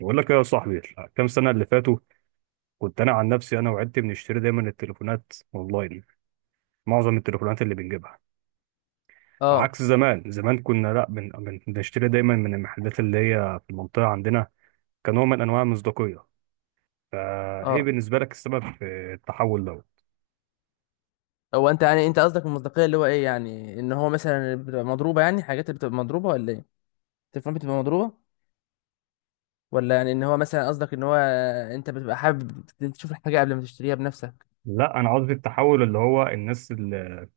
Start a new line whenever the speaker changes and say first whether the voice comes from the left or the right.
right: بقول لك إيه يا صاحبي؟ كام سنة اللي فاتوا، كنت أنا عن نفسي أنا وعدت بنشتري دايما التليفونات أونلاين. معظم التليفونات اللي بنجيبها
left: اه،
right: عكس زمان. زمان كنا لأ بنشتري دايما من المحلات اللي هي في المنطقة عندنا، كنوع من أنواع المصداقية. فإيه
left: اه،
right: بالنسبة لك السبب في التحول ده؟
left: هو انت يعني انت قصدك المصداقيه اللي هو ايه، يعني ان هو مثلا بتبقى مضروبه، يعني حاجات اللي بتبقى مضروبه ولا ايه؟ التليفون بتبقى مضروبه؟ ولا يعني ان هو مثلا قصدك ان هو انت بتبقى حابب تشوف الحاجه قبل ما تشتريها بنفسك؟
right: لا، أنا قصدي التحول اللي هو الناس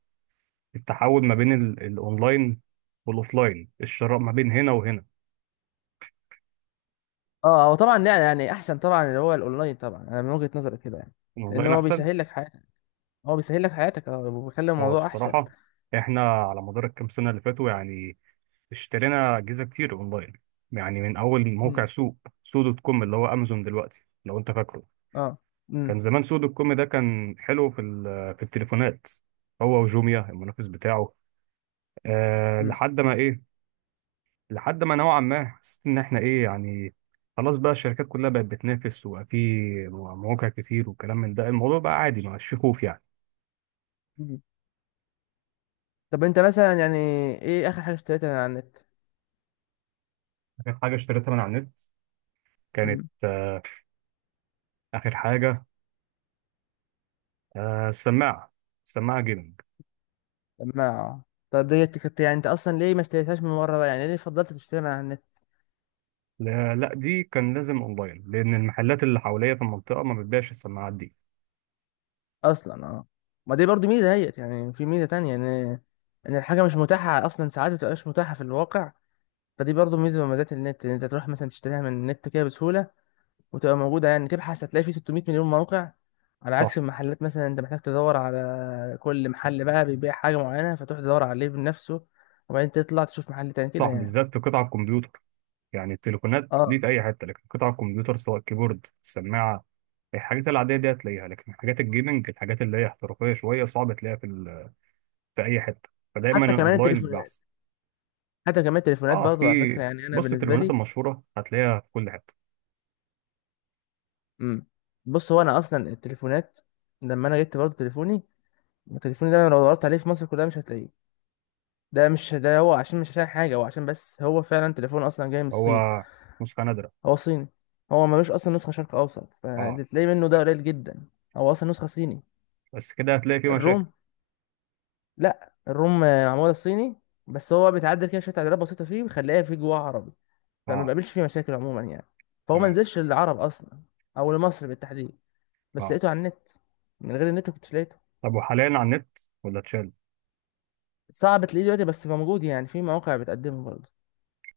right: التحول ما بين الأونلاين والأوفلاين، الشراء ما بين هنا وهنا.
left: اه، هو طبعا يعني احسن طبعا اللي هو الاونلاين، طبعا انا من وجهه نظري كده يعني. لان
right: الأونلاين
left: هو
right: أحسن.
left: بيسهل لك حياتك هو بيسهل لك حياتك اه وبيخلي
right: هو
left: الموضوع احسن.
right: الصراحة إحنا على مدار الكام سنة اللي فاتوا، يعني اشترينا اجهزه كتير اونلاين، يعني من اول موقع
left: امم.
right: سوق، سو دوت كوم اللي هو امازون دلوقتي لو انت فاكره.
left: اه. امم.
right: كان زمان سو دوت كوم ده كان حلو في التليفونات، هو وجوميا المنافس بتاعه. لحد ما ايه، لحد ما نوعا ما حسيت ان احنا ايه، يعني خلاص بقى الشركات كلها بقت بتنافس وبقى في مواقع كتير وكلام من ده. الموضوع بقى عادي، ما عادش فيه خوف يعني.
left: امم. طب انت مثلا يعني ايه اخر حاجه اشتريتها من على
right: اخر حاجه اشتريتها من على النت كانت
left: النت؟
right: اخر حاجه السماعه، السماعه جيمنج.
left: ما طب ديت كنت يعني انت اصلا ليه ما اشتريتهاش من بره بقى؟ يعني ليه فضلت تشتريها من على النت؟
right: لا لا، دي كان لازم اونلاين لان المحلات اللي حواليا في المنطقه ما بتبيعش السماعات دي.
left: اصلا. اه. ما دي برضو ميزه هيت، يعني في ميزه تانية ان الحاجه مش متاحه اصلا، ساعات ما بتبقاش متاحه في الواقع. فدي برضو ميزه من مميزات النت ان انت تروح مثلا تشتريها من النت كده بسهوله وتبقى موجوده. يعني تبحث هتلاقي فيه 600 مليون موقع، على
right: صح.
left: عكس المحلات مثلا انت محتاج تدور على كل محل بقى بيبيع حاجه معينه، فتروح تدور عليه بنفسه وبعدين تطلع تشوف محل تاني كده
right: صح،
left: يعني.
right: بالذات في قطع الكمبيوتر. يعني التليفونات دي
left: اه،
right: في اي حته، لكن قطع الكمبيوتر سواء الكيبورد، السماعه، الحاجات العاديه دي هتلاقيها، لكن حاجات الجيمنج، الحاجات اللي هي احترافيه شويه، صعب تلاقيها في اي حته، فدايما
left: حتى كمان
right: الاونلاين
left: التليفون
right: بيبقى احسن.
left: حتى كمان التليفونات
right: اه، في.
left: برضه، على فكرة يعني، أنا
right: بص،
left: بالنسبة
right: التليفونات
left: لي.
right: المشهوره هتلاقيها في كل حته.
left: امم. بص، هو أنا أصلا التليفونات لما أنا جبت برضه تليفوني ده، أنا لو دورت عليه في مصر كلها مش هتلاقيه. ده مش ده هو، عشان مش عشان حاجة، هو عشان بس هو فعلا تليفون أصلا جاي من
right: هو
left: الصين.
right: نسخه نادره.
left: هو صيني. هو ملوش أصلا نسخة شرق أوسط،
right: اه.
left: فاللي تلاقيه منه ده قليل جدا. هو أصلا نسخة صيني.
right: بس كده هتلاقي فيه مشاكل.
left: الروم لأ، الروم معمولة صيني، بس هو بيتعدل كده شوية تعديلات بسيطة فيه ويخليها فيه جواه عربي، فما
right: اه،
left: بقابلش فيه مشاكل عموما يعني. فهو
right: تمام.
left: منزلش للعرب أصلا أو لمصر بالتحديد. بس
right: اه،
left: لقيته على النت. من غير النت كنت لقيته.
right: طب وحاليا على النت ولا اتشال؟
left: صعب تلاقيه دلوقتي بس موجود يعني، في مواقع بتقدمه برضه.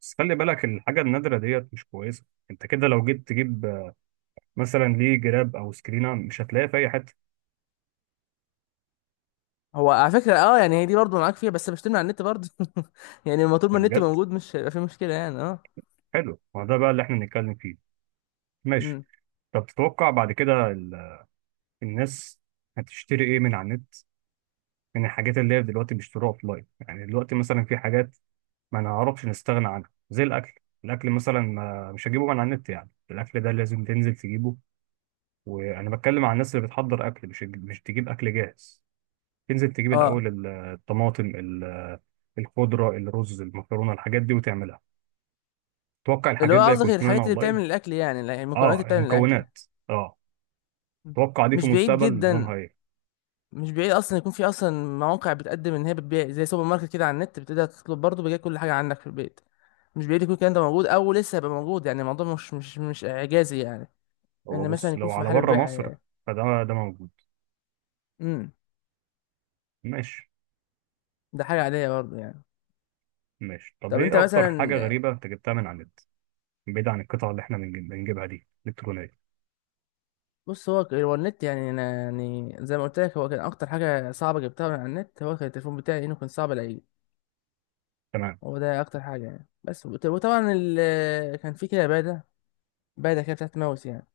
right: بس خلي بالك، الحاجة النادرة ديت مش كويسة. انت كده لو جيت تجيب مثلا ليه جراب او سكرينة، مش هتلاقيها في اي حتة.
left: هو على فكرة اه، يعني هي دي برضه معاك فيها، بس بشتمل على النت برضه يعني لما طول ما
right: يعني
left: النت
right: بجد
left: موجود مش هيبقى في مشكلة يعني اه
right: حلو، ما ده بقى اللي احنا بنتكلم فيه. ماشي.
left: امم.
right: طب تتوقع بعد كده الناس هتشتري ايه من على النت، من الحاجات اللي هي دلوقتي بيشتروها اوفلاين؟ يعني دلوقتي مثلا في حاجات ما نعرفش نستغنى عنها زي الاكل. الاكل مثلا، ما مش هجيبه من على النت، يعني الاكل ده لازم تنزل تجيبه، وانا بتكلم عن الناس اللي بتحضر اكل، مش تجيب اكل جاهز، تنزل تجيب
left: اه.
right: الاول الطماطم، الخضرة، الرز، المكرونة، الحاجات دي وتعملها. توقع
left: اللي هو
right: الحاجات دي
left: قصدك
right: هيكون في منها
left: الحاجات اللي
right: اونلاين؟
left: بتعمل الأكل، يعني لا، المكونات
right: اه،
left: اللي بتعمل الأكل.
right: المكونات. اه.
left: مم.
right: توقع دي في
left: مش بعيد
right: المستقبل
left: جدا.
right: نظامها ايه؟
left: مش بعيد أصلا يكون في أصلا مواقع بتقدم إن هي بتبيع زي سوبر ماركت كده على النت، بتقدر تطلب برضه بيجي كل حاجة عندك في البيت. مش بعيد يكون الكلام ده موجود أو لسه هيبقى موجود. يعني الموضوع مش إعجازي يعني.
right: هو
left: إن مثلا
right: بص،
left: يكون
right: لو
left: في
right: على
left: محل
right: بره مصر
left: بيع.
right: فده موجود.
left: امم.
right: ماشي.
left: ده حاجه عاديه برضه يعني.
right: ماشي. طب
left: طب انت
right: ايه اكتر
left: مثلا،
right: حاجة غريبة انت جبتها من على النت، بعيد عن القطع اللي احنا بنجيبها دي الكترونية؟
left: بص، هو النت يعني انا، يعني زي ما قلت لك هو كان اكتر حاجه صعبه جبتها من على النت هو كان التليفون بتاعي، انه كان صعب الاقيه.
right: تمام.
left: هو ده اكتر حاجه يعني. بس وطبعا كان في كده باده، باده كده بتاعت ماوس يعني،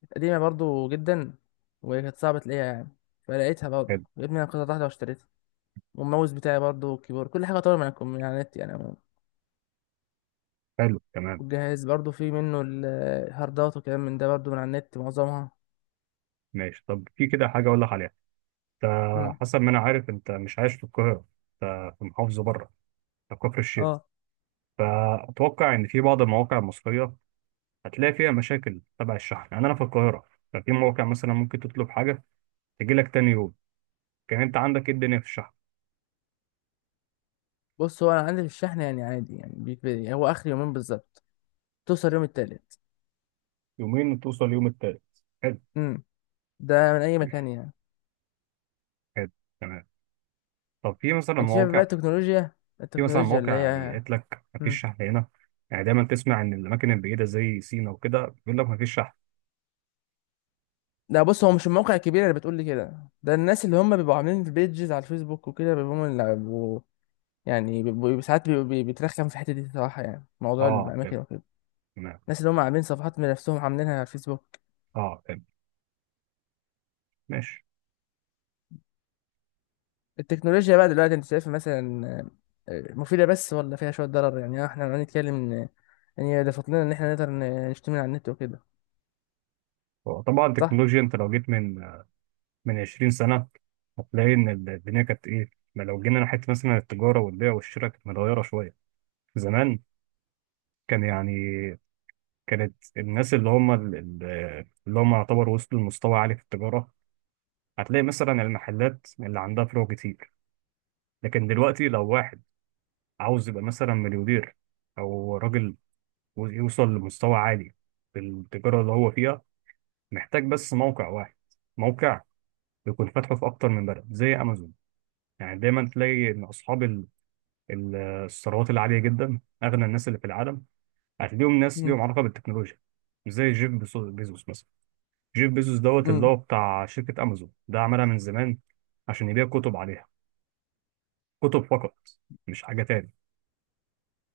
left: كانت قديمه برضه جدا وكانت صعبه تلاقيها يعني. فلقيتها برضه،
right: حلو.
left: جبت منها قطعه واحده واشتريتها. والماوس بتاعي برضه والكيبورد كل حاجه طبعا من على النت يعني عموماً.
right: حلو، تمام.
left: والجهاز برضه في منه الهاردات وكلام من ده برضه من على النت معظمها.
right: ماشي. طب في كده حاجة اقول لك عليها. انت،
left: امم.
right: حسب ما انا عارف، انت مش عايش في القاهرة، انت في محافظة بره، في كفر الشيخ،
left: اه.
right: فأتوقع إن في بعض المواقع المصرية هتلاقي فيها مشاكل تبع الشحن. يعني انا في القاهره ففي موقع مثلا ممكن تطلب حاجه تجي لك تاني يوم، كان انت عندك ايه الدنيا في الشحن؟
left: بص هو انا عندي في الشحن يعني عادي يعني، بيكفي هو اخر يومين بالظبط، توصل يوم التالت.
right: يومين وتوصل اليوم التالت. حلو.
left: امم. ده من اي مكان يعني.
right: حلو، تمام. طب في مثلا
left: انت شايف بقى
right: مواقع
left: التكنولوجيا
right: في مثلا
left: التكنولوجيا اللي
right: مواقع يعني
left: هي.
right: قالت لك
left: امم.
right: مفيش شحن هنا؟ يعني دايما تسمع ان الاماكن البعيده زي سينا وكده بيقول لك مفيش شحن.
left: لا، بص هو مش الموقع الكبير اللي بتقول لي كده، ده الناس اللي هم بيبقوا عاملين بيجز على الفيسبوك وكده بيبقوا هم اللي يعني بيبقوا ساعات بيبقوا بيترخم في الحته دي صراحه، يعني موضوع
right: اه،
left: الاماكن
right: فهمت.
left: وكده.
right: تمام.
left: الناس اللي هم عاملين صفحات من نفسهم عاملينها على الفيسبوك.
right: اه، فهمت. ماشي.
left: التكنولوجيا بقى دلوقتي انت شايفها مثلا مفيدة بس، ولا فيها شوية ضرر؟ يعني احنا لو نتكلم ان هي اضافت لنا ان احنا نقدر نشتري من على النت وكده،
right: هو طبعا
left: صح؟
right: التكنولوجيا، انت لو جيت من 20 سنه هتلاقي ان الدنيا كانت ايه. ما لو جينا ناحيه مثلا التجاره والبيع والشراء، كانت متغيره شويه. زمان كان يعني كانت الناس اللي هم اللي هم يعتبروا وصلوا لمستوى عالي في التجارة، هتلاقي مثلا المحلات اللي عندها فروع كتير. لكن دلوقتي لو واحد عاوز يبقى مثلا مليونير، أو راجل يوصل لمستوى عالي في التجارة اللي هو فيها، محتاج بس موقع واحد، موقع يكون فاتحه في أكتر من بلد زي أمازون. يعني دايما تلاقي إن أصحاب الثروات العالية جدا، أغنى الناس اللي في العالم، هتلاقيهم ناس
left: امم.
right: ليهم علاقة بالتكنولوجيا، زي بيزوس مثلا. جيف بيزوس دوت اللي
left: امم.
right: هو بتاع شركة أمازون، ده عملها من زمان عشان يبيع كتب عليها، كتب فقط، مش حاجة تاني.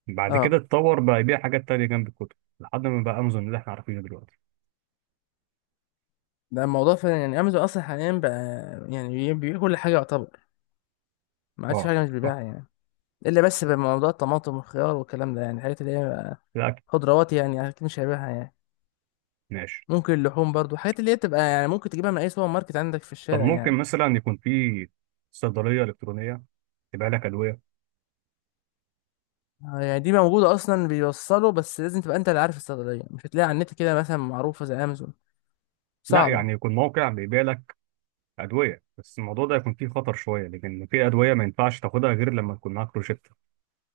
right: بعد كده
left: اه.
right: اتطور بقى يبيع حاجات تانية جنب الكتب لحد ما بقى أمازون اللي احنا عارفينه دلوقتي.
left: ده الموضوع فعلا يعني، امازون اصلا حاليا بقى يعني بيبيع كل حاجة يعتبر، ما عادش في
right: اه،
left: حاجة مش
right: صح.
left: بيبيعها يعني. الا بس بموضوع الطماطم والخيار والكلام ده، يعني الحاجات اللي هي بقى
right: الأكل.
left: خضروات يعني، اكيد مش هيبيعها يعني.
right: ماشي.
left: ممكن اللحوم برضو، الحاجات اللي هي تبقى يعني ممكن تجيبها من اي سوبر ماركت عندك في
right: طب
left: الشارع
right: ممكن
left: يعني.
right: مثلا يكون في صيدلية إلكترونية تبيع لك أدوية؟
left: يعني دي موجودة أصلا، بيوصلوا بس لازم تبقى أنت اللي عارف الصيدلية، مش هتلاقي على النت كده مثلا معروفة زي أمازون،
right: لا،
left: صعبة.
right: يعني يكون موقع بيبيع لك أدوية، بس الموضوع ده يكون فيه خطر شوية، لأن في أدوية ما ينفعش تاخدها غير لما يكون معاك روشتة.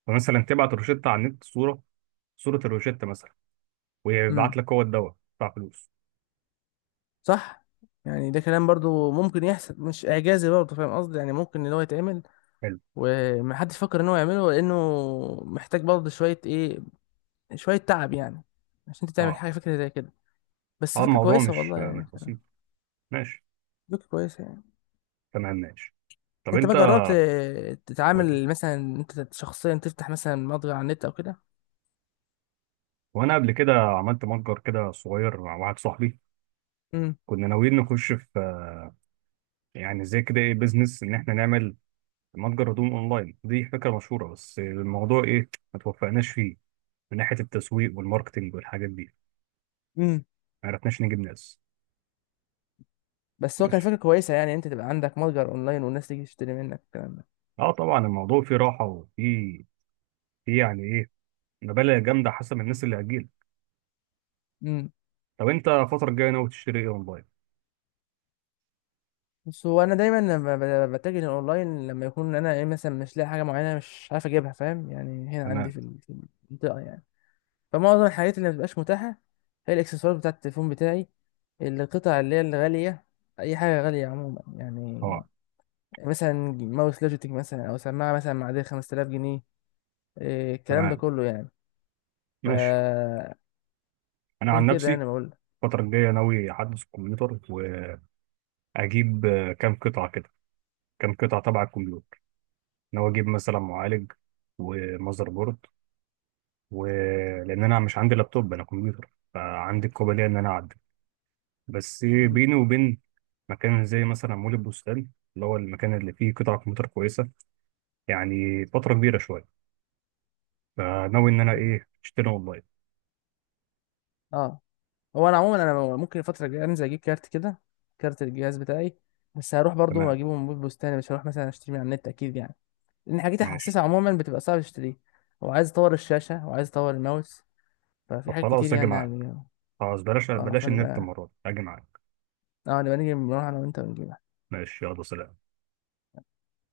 right: فمثلا تبعت روشتة على النت، صورة، صورة الروشتة مثلا، ويبعت
left: امم.
right: لك هو الدواء بتاع فلوس.
left: صح. يعني ده كلام برضو ممكن يحصل، مش إعجازي برضو، فاهم قصدي؟ يعني ممكن إن هو يتعمل
right: حلو.
left: ومحدش فكر إن هو يعمله، لأنه محتاج برضو شوية إيه، شوية تعب يعني، عشان أنت تعمل
right: اه.
left: حاجة فكرة زي كده. بس
right: اه،
left: فكرة
right: الموضوع
left: كويسة
right: مش
left: والله
right: مش
left: يعني.
right: بسيط. ماشي.
left: فكرة كويسة يعني.
right: تمام. ماشي. طب
left: أنت
right: انت
left: بقى جربت
right: قول-
left: تتعامل مثلا، أنت شخصيا تفتح مثلا متجر على النت أو كده؟
right: وانا قبل كده عملت متجر كده صغير مع واحد صاحبي،
left: امم.
right: كنا ناويين نخش في، يعني زي كده، ايه، بيزنس، ان احنا نعمل متجر هدوم اونلاين. دي فكره مشهوره، بس الموضوع ايه، ما توفقناش فيه من ناحيه التسويق والماركتينج والحاجات دي، ما عرفناش نجيب ناس.
left: بس هو كان
right: ماشي.
left: فكرة كويسة يعني، انت تبقى عندك متجر اونلاين والناس تيجي تشتري منك الكلام ده.
right: اه، طبعا الموضوع فيه راحه وفيه يعني ايه، مبالغ جامده حسب الناس اللي هتجيلك.
left: امم.
right: طب انت الفتره الجايه ناوي تشتري ايه اونلاين؟
left: بس هو انا دايما لما بتجه للاونلاين، لما يكون انا ايه مثلا مش لاقي حاجة معينة، مش عارف اجيبها فاهم يعني هنا عندي
right: تمام.
left: في المنطقة يعني. فمعظم الحاجات اللي مبتبقاش متاحة هي الاكسسوارات بتاعة التليفون بتاعي، القطع اللي هي الغالية، اي حاجة غالية عموما يعني.
right: اه،
left: مثلا ماوس لوجيتك مثلا او سماعة مثلا معدية 5000 جنيه، إيه الكلام ده
right: تمام.
left: كله يعني. ف،
right: ماشي. انا
left: عشان
right: عن
left: كده يعني
right: نفسي
left: بقول لك.
right: الفتره الجايه ناوي احدث الكمبيوتر واجيب كام قطعه كده، كام قطعه تبع الكمبيوتر، ناوي اجيب مثلا معالج ومذر بورد، ولان انا مش عندي لابتوب، انا كمبيوتر، فعندي القابليه ان انا اعدل. بس
left: مم.
right: بيني وبين مكان زي مثلا مول البستان اللي هو المكان اللي فيه قطع كمبيوتر كويسه، يعني فتره كبيره شويه، فناوي ان انا ايه، اشتري اونلاين.
left: اه، هو انا عموما انا ممكن الفتره الجايه انزل اجيب كارت كده، كارت الجهاز بتاعي، بس هروح برضو
right: تمام.
left: اجيبه من بيت بستاني، مش هروح مثلا اشتري من على النت اكيد يعني. لان حاجات
right: ماشي.
left: الحساسه عموما بتبقى صعب تشتريها. وعايز اطور الشاشه وعايز اطور الماوس، ففي
right: طب
left: حاجات كتير
right: خلاص اجي
left: يعني
right: معاك،
left: هنجيبها.
right: خلاص بلاش
left: اه،
right: بلاش النت
left: فنبقى
right: المره دي، اجي معاك.
left: اه نبقى نيجي نروح انا وانت ونجيبها.
right: ماشي، يلا سلام.